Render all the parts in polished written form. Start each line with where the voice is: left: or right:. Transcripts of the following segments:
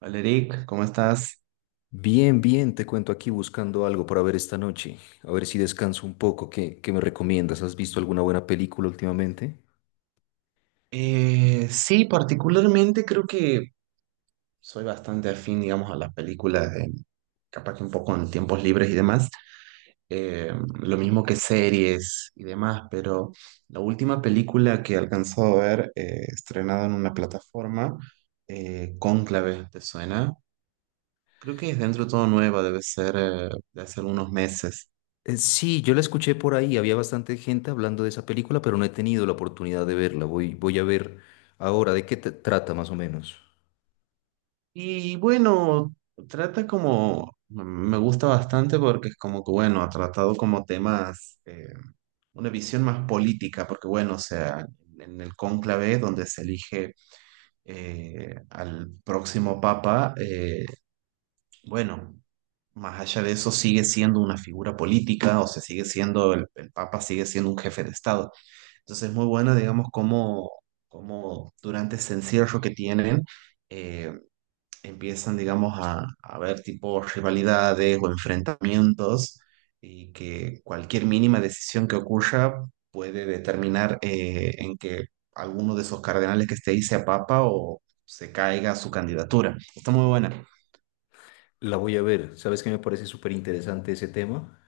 right: Hola Eric, ¿cómo estás?
left: Bien, bien, te cuento aquí buscando algo para ver esta noche. A ver si descanso un poco. ¿Qué me recomiendas? ¿Has visto alguna buena película últimamente?
right: Sí, particularmente creo que soy bastante afín, digamos, a las películas, capaz que un poco en tiempos libres y demás, eh, lo mismo que series y demás, pero la última película que alcanzó a ver, estrenada en una plataforma, Cónclave, ¿te suena? Creo que es dentro de todo nueva, debe ser de hace unos meses.
left: Sí, yo la escuché por ahí. Había bastante gente hablando de esa película, pero no he tenido la oportunidad de verla. Voy a ver ahora de qué te trata más o menos.
right: Y bueno, trata como, me gusta bastante porque es como que, bueno, ha tratado como temas, una visión más política, porque bueno, o sea, en el cónclave donde se elige al próximo papa, bueno, más allá de eso sigue siendo una figura política, o sea, sigue siendo, el papa sigue siendo un jefe de Estado. Entonces es muy buena, digamos, como, como durante ese encierro que tienen. eh, Empiezan, digamos, a haber tipo rivalidades o enfrentamientos y que cualquier mínima decisión que ocurra puede determinar en que alguno de esos cardenales que esté ahí sea papa o se caiga su candidatura. Está muy buena.
left: La voy a ver. ¿Sabes qué me parece súper interesante ese tema?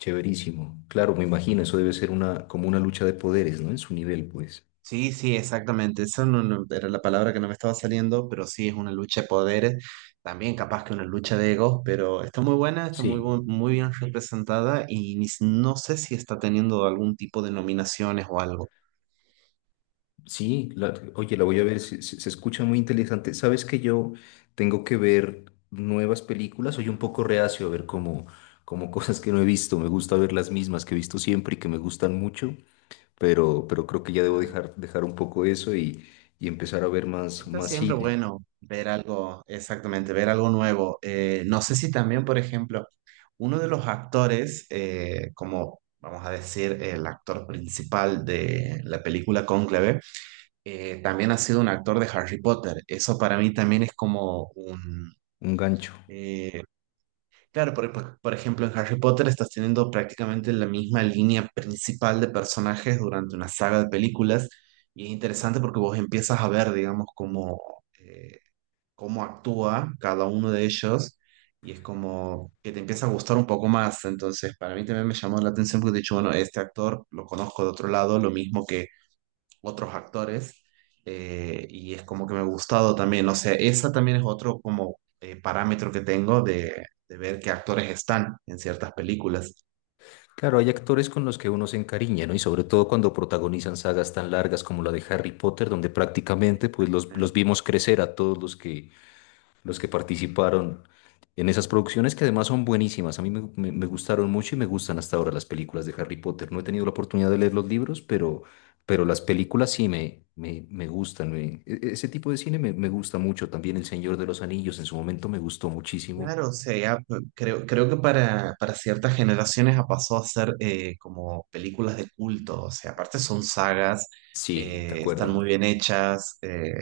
left: Chéverísimo. Claro, me imagino, eso debe ser una, como una lucha de poderes, ¿no? En su nivel, pues.
right: Sí, sí, exactamente. Esa era la palabra que no me estaba saliendo, pero sí es una lucha de poderes, también capaz que una lucha de egos, pero está muy buena, está
left: Sí.
right: muy bien representada y ni s- no sé si está teniendo algún tipo de nominaciones o algo.
left: Sí, oye, la voy a ver, se escucha muy interesante. Sabes que yo tengo que ver nuevas películas, soy un poco reacio a ver como cosas que no he visto, me gusta ver las mismas que he visto siempre y que me gustan mucho, pero creo que ya debo
right: Claro.
left: dejar un poco eso y empezar a ver
right: Está
left: más
right: siempre
left: cine,
right: bueno ver algo, exactamente, ver algo nuevo. No sé si también, por ejemplo, uno de los actores, como vamos a decir, el actor principal de la película Cónclave, también ha sido un actor de Harry Potter. Eso para mí también es como un...
left: un gancho.
right: eh, claro, por ejemplo, en Harry Potter estás teniendo prácticamente la misma línea principal de personajes durante una saga de películas. Y es interesante porque vos empiezas a ver, digamos, como... eh, cómo actúa cada uno de ellos y es como que te empieza a gustar un poco más. Entonces, para mí también me llamó la atención porque he dicho, bueno, este actor lo conozco de otro lado, lo mismo que otros actores, y es como que me ha gustado también. O sea, esa también es otro como parámetro que tengo de ver qué actores están en ciertas películas.
left: Claro, hay actores con los que uno se encariña, ¿no? Y sobre todo cuando protagonizan sagas tan largas como la de Harry Potter, donde prácticamente pues los vimos crecer a todos los que participaron en esas producciones que además son buenísimas. A mí me gustaron mucho y me gustan hasta ahora las películas de Harry Potter. No he tenido la oportunidad de leer los libros, pero las películas sí me gustan. Ese tipo de cine me gusta mucho. También El Señor de los Anillos en su momento me gustó muchísimo.
right: Claro, o sea, ya, creo, creo que para ciertas generaciones ha pasado a ser como películas de culto, o sea, aparte son sagas,
left: Sí, de
right: están
left: acuerdo.
right: muy bien hechas, eh,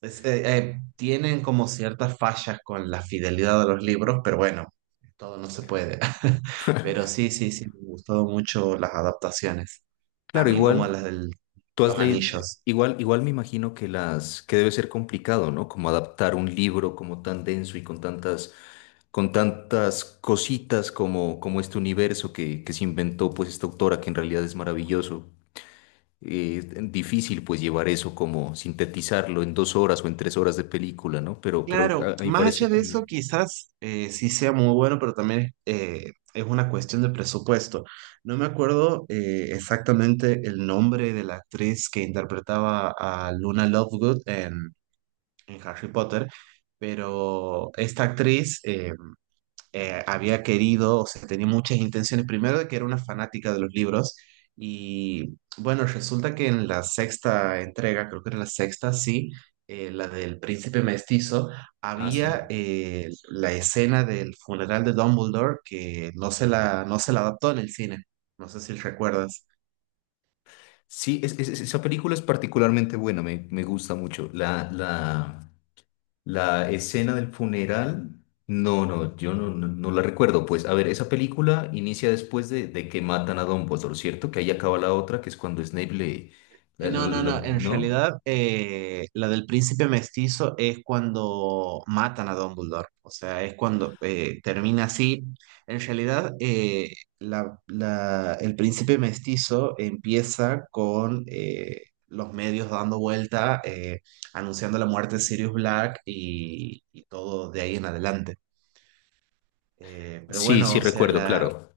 right: es- eh, eh, tienen como ciertas fallas con la fidelidad de los libros, pero bueno, todo no se puede. Pero sí, sí, sí, me han gustado mucho las adaptaciones,
left: Claro,
right: también como
left: igual.
right: las del, de
left: Tú has
right: los
left: leído,
right: anillos.
left: igual me imagino que las, que debe ser complicado, ¿no? Como adaptar un libro como tan denso y con tantas cositas como, como este universo que se inventó pues esta autora que en realidad es maravilloso. Eh, Difícil pues llevar eso como sintetizarlo en dos horas o en tres horas de película, ¿no? Pero, pero
right: Claro,
left: a, a mi
right: más allá
left: parecer...
right: de
left: Muy
right: eso,
left: bien.
right: quizás sí sea muy bueno, pero también es una cuestión de presupuesto. No me acuerdo exactamente el nombre de la actriz que interpretaba a Luna Lovegood en Harry Potter, pero esta actriz, había querido, o sea, tenía muchas intenciones, primero de que era una fanática de los libros y bueno, resulta que en la sexta entrega, creo que era la sexta, sí, la del príncipe mestizo,
left: Ah, sí.
right: había la escena del funeral de Dumbledore que no se la adaptó en el cine, no sé si recuerdas.
left: Sí, esa película es particularmente buena, me gusta mucho. La escena del funeral, no, yo no la recuerdo. Pues, a ver, esa película inicia después de que matan a Dumbledore, ¿cierto? Que ahí acaba la otra, que es cuando Snape le...
right: No, no, no. En
left: ¿no?
right: realidad, la del príncipe mestizo es cuando matan a Dumbledore. O sea, es cuando termina así. En realidad, el príncipe mestizo empieza con los medios dando vuelta, anunciando la muerte de Sirius Black y todo de ahí en adelante. Pero
left: Sí,
right: bueno,
left: sí,
right: o sea,
left: recuerdo,
right: la
left: claro.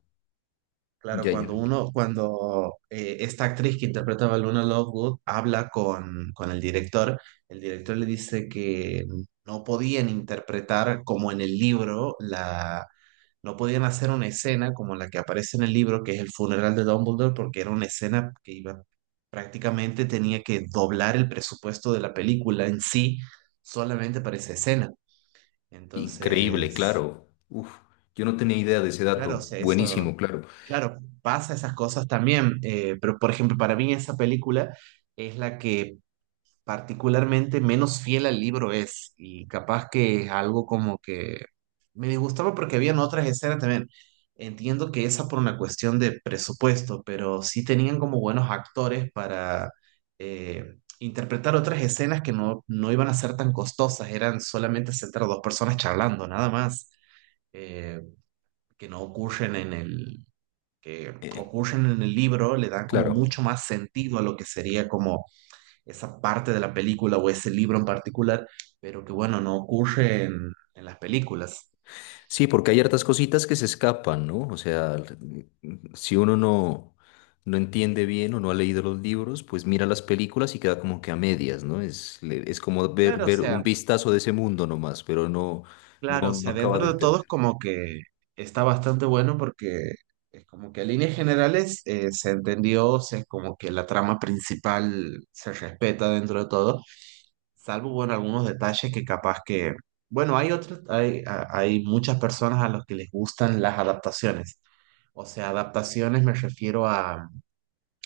right: claro,
left: Ya, ya.
right: cuando uno, cuando esta actriz que interpretaba a Luna Lovegood habla con el director le dice que no podían interpretar como en el libro, no podían hacer una escena como la que aparece en el libro, que es el funeral de Dumbledore, porque era una escena que iba, prácticamente tenía que doblar el presupuesto de la película en sí solamente para esa escena.
left: Increíble,
right: Entonces,
left: claro. Uf, yo no tenía idea de ese
right: claro, o
left: dato.
right: sea, eso.
left: Buenísimo, claro.
right: Claro, pasa esas cosas también, pero por ejemplo, para mí esa película es la que particularmente menos fiel al libro es y capaz que es algo como que me disgustaba porque habían otras escenas también. Entiendo que esa por una cuestión de presupuesto, pero sí tenían como buenos actores para interpretar otras escenas que no iban a ser tan costosas, eran solamente sentar a dos personas charlando, nada más, eh, que no ocurren en el que
left: Eh,
right: ocurren en el libro le dan como mucho
left: claro.
right: más sentido a lo que sería como esa parte de la película o ese libro en particular, pero que bueno, no ocurre en las películas.
left: Sí, porque hay hartas cositas que se escapan, ¿no? O sea, si uno no entiende bien o no ha leído los libros, pues mira las películas y queda como que a medias, ¿no? Es como ver,
right: Claro, o
left: ver un
right: sea,
left: vistazo de ese mundo nomás, pero
right: claro, o
left: no
right: sea,
left: acaba de
right: dentro de todo es
left: entender.
right: como que está bastante bueno porque es como que a líneas generales se entendió, o sea, es como que la trama principal se respeta dentro de todo, salvo bueno, algunos detalles que capaz que... Bueno, hay otros, hay muchas personas a las que les gustan las adaptaciones. O sea, adaptaciones me refiero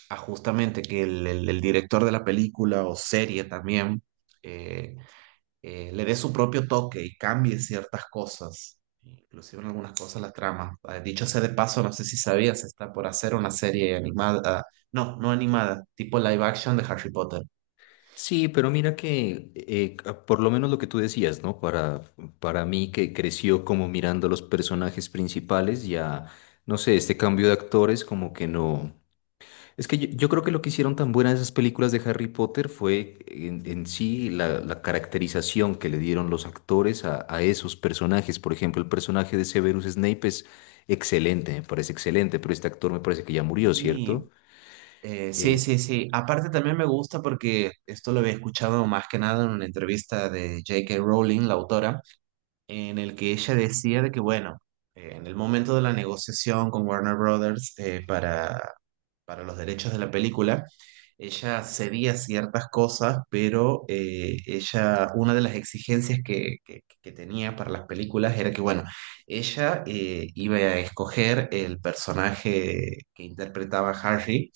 right: a justamente que el director de la película o serie también eh, le dé su propio toque y cambie ciertas cosas, inclusive en algunas cosas la trama. Ah, dicho sea de paso, no sé si sabías, está por hacer una serie animada, no animada, tipo live action de Harry Potter.
left: Sí, pero mira que por lo menos lo que tú decías, ¿no? Para mí que creció como mirando los personajes principales, ya, no sé, este cambio de actores como que no. Es que yo creo que lo que hicieron tan buenas esas películas de Harry Potter fue en sí la caracterización que le dieron los actores a esos personajes. Por ejemplo, el personaje de Severus Snape es excelente, me parece excelente, pero este actor me parece que ya murió, ¿cierto?
right: Y sí,
left: Eh,
right: sí, sí. Aparte también me gusta porque esto lo había escuchado más que nada en una entrevista de J.K. Rowling, la autora en el que ella decía de que, bueno, en el momento de la negociación con Warner Brothers para los derechos de la película, ella cedía ciertas cosas, pero ella, una de las exigencias que, que tenía para las películas era que, bueno, ella iba a escoger el personaje que interpretaba Harry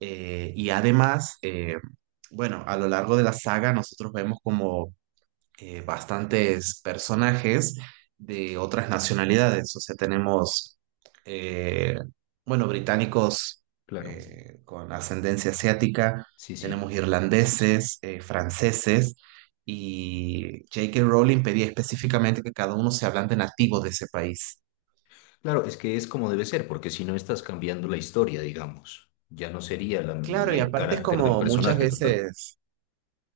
right: eh, y además... eh, bueno, a lo largo de la saga nosotros vemos como bastantes personajes de otras nacionalidades. O sea, tenemos, eh, bueno, británicos
left: claro,
right: con ascendencia asiática,
left: sí,
right: tenemos
left: sí.
right: irlandeses, franceses, y J.K. Rowling pedía específicamente que cada uno se hablante nativo de ese país.
left: Claro, es que es como debe ser, porque si no estás cambiando la historia, digamos, ya no sería la,
right: Claro,
left: y
right: y
left: el
right: aparte es
left: carácter del
right: como muchas
left: personaje total.
right: veces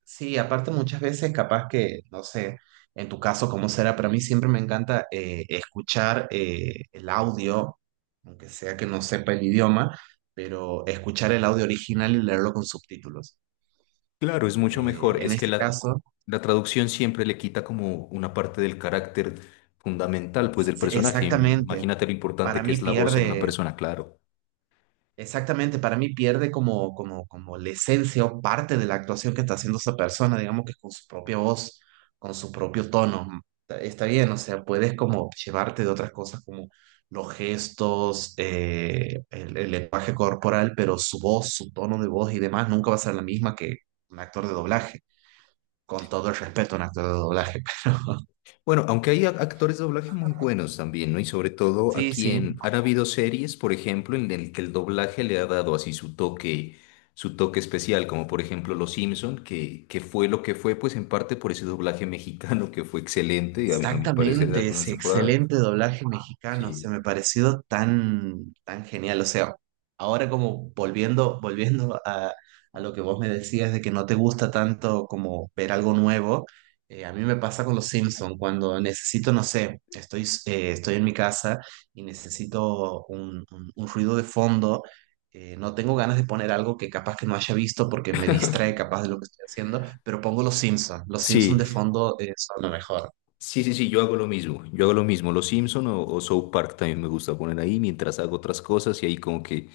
right: sí, aparte muchas veces capaz que, no sé, en tu caso cómo será, pero a mí siempre me encanta escuchar el audio, aunque sea que no sepa el idioma, pero escuchar el audio original y leerlo con subtítulos.
left: Claro, es mucho mejor.
right: Eh, en este caso,
left: La traducción siempre le quita como una parte del carácter fundamental, pues, del
right: sí,
left: personaje.
right: exactamente,
left: Imagínate lo importante
right: para
left: que
right: mí
left: es la voz en una
right: pierde,
left: persona, claro.
right: exactamente, para mí pierde como, como, como la esencia o parte de la actuación que está haciendo esa persona, digamos que con su propia voz, con su propio tono. Está bien, o sea, puedes como llevarte de otras cosas como los gestos, el lenguaje corporal, pero su voz, su tono de voz y demás nunca va a ser la misma que un actor de doblaje, con todo el respeto a un actor de doblaje.
left: Bueno, aunque hay actores de doblaje muy buenos también, ¿no? Y sobre todo
right: Sí,
left: aquí
right: sí.
left: en... Han habido series, por ejemplo, en el que el doblaje le ha dado así su toque especial, como por ejemplo Los Simpson, que fue lo que fue, pues, en parte por ese doblaje mexicano que fue excelente, a a mi parecer, de las
right: Exactamente,
left: primeras
right: ese
left: temporadas.
right: excelente doblaje mexicano,
left: Sí.
right: se me pareció tan, tan genial. O sea, ahora como volviendo, volviendo a lo que vos me decías de que no te gusta tanto como ver algo nuevo, a mí me pasa con los Simpson, cuando necesito, no sé, estoy en mi casa y necesito un ruido de fondo, no tengo ganas de poner algo que capaz que no haya visto porque me distrae capaz de lo que estoy haciendo, pero pongo los Simpson. Los Simpson
left: Sí,
right: de fondo, son lo mejor.
left: Sí, sí, sí, yo hago lo mismo. Yo hago lo mismo. Los Simpson o South Park también me gusta poner ahí mientras hago otras cosas y ahí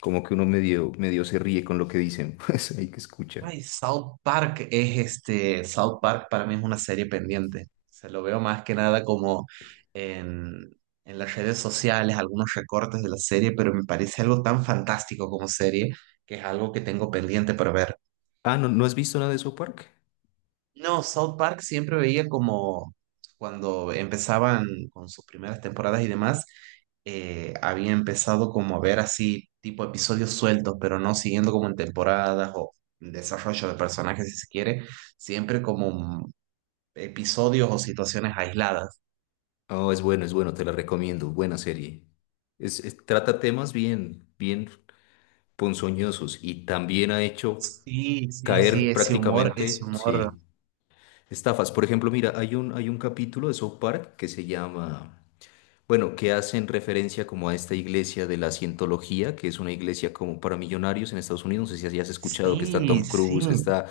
left: como que uno medio se ríe con lo que dicen. Pues ahí que escucha.
right: Ay, South Park es este, South Park para mí es una serie pendiente. Se lo veo más que nada como en, en las redes sociales, algunos recortes de la serie, pero me parece algo tan fantástico como serie que es algo que tengo pendiente para ver.
left: Ah, ¿no, no has visto nada de South Park?
right: No, South Park siempre veía como cuando empezaban con sus primeras temporadas y demás, había empezado como a ver así tipo episodios sueltos, pero no siguiendo como en temporadas o desarrollo de personajes si se quiere, siempre como episodios o situaciones aisladas.
left: Oh, es bueno, te la recomiendo. Buena serie. Trata temas bien, bien ponzoñosos y también ha hecho
right: Sí, sí, sí,
left: caer
right: ese humor, ese
left: prácticamente,
right: humor.
left: sí, estafas. Por ejemplo, mira, hay hay un capítulo de South Park que se llama... bueno, que hacen referencia como a esta iglesia de la cientología, que es una iglesia como para millonarios en Estados Unidos, no sé si has escuchado que está
right: Sí,
left: Tom
right: sí,
left: Cruise, que está...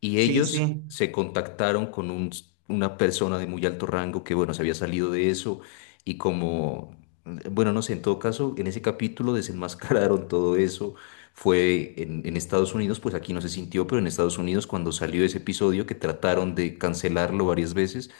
left: Y
right: sí,
left: ellos
right: sí.
left: se contactaron con una persona de muy alto rango que, bueno, se había salido de eso y como, bueno, no sé, en todo caso, en ese capítulo desenmascararon todo eso. Fue en Estados Unidos, pues aquí no se sintió, pero en Estados Unidos cuando salió ese episodio que trataron de cancelarlo varias veces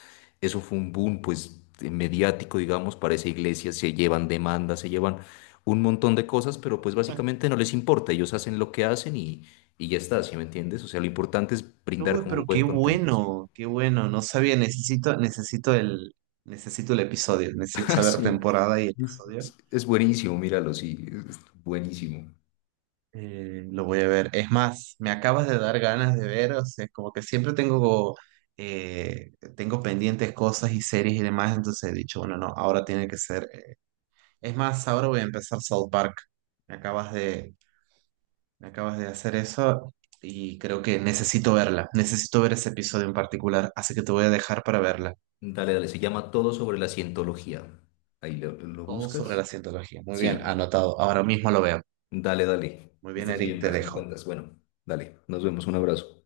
left: eso fue un boom, pues, mediático, digamos, para esa iglesia, se llevan demandas, se llevan un montón de cosas, pero pues básicamente no les importa, ellos hacen lo que hacen y ya está, ¿sí me entiendes? O sea, lo importante es brindar
right: Uy,
left: como
right: pero
left: buen
right: qué
left: contenido. Sí,
right: bueno, qué bueno. No sabía, necesito, necesito el episodio, necesito saber
left: Sí,
right: temporada y episodio.
left: es buenísimo, míralo, sí, es buenísimo.
right: Lo voy a ver. Es más, me acabas de dar ganas de ver, o sea, como que siempre tengo, eh, tengo pendientes cosas y series y demás, entonces he dicho, bueno, no, ahora tiene que ser. Es más, ahora voy a empezar South Park. Me acabas de, me acabas de hacer eso y creo que necesito verla, necesito ver ese episodio en particular, así que te voy a dejar para verla.
left: Dale, dale, se llama Todo sobre la cientología. Ahí lo
right: Todo sobre la
left: buscas.
right: cientología. Muy bien,
left: Sí,
right: anotado. Ahora mismo lo veo.
left: dale, dale.
right: Muy bien,
left: Estés
right: Eric,
left: bien,
right: te
left: pues me
right: dejo.
left: cuentas. Bueno, dale, nos vemos, un abrazo.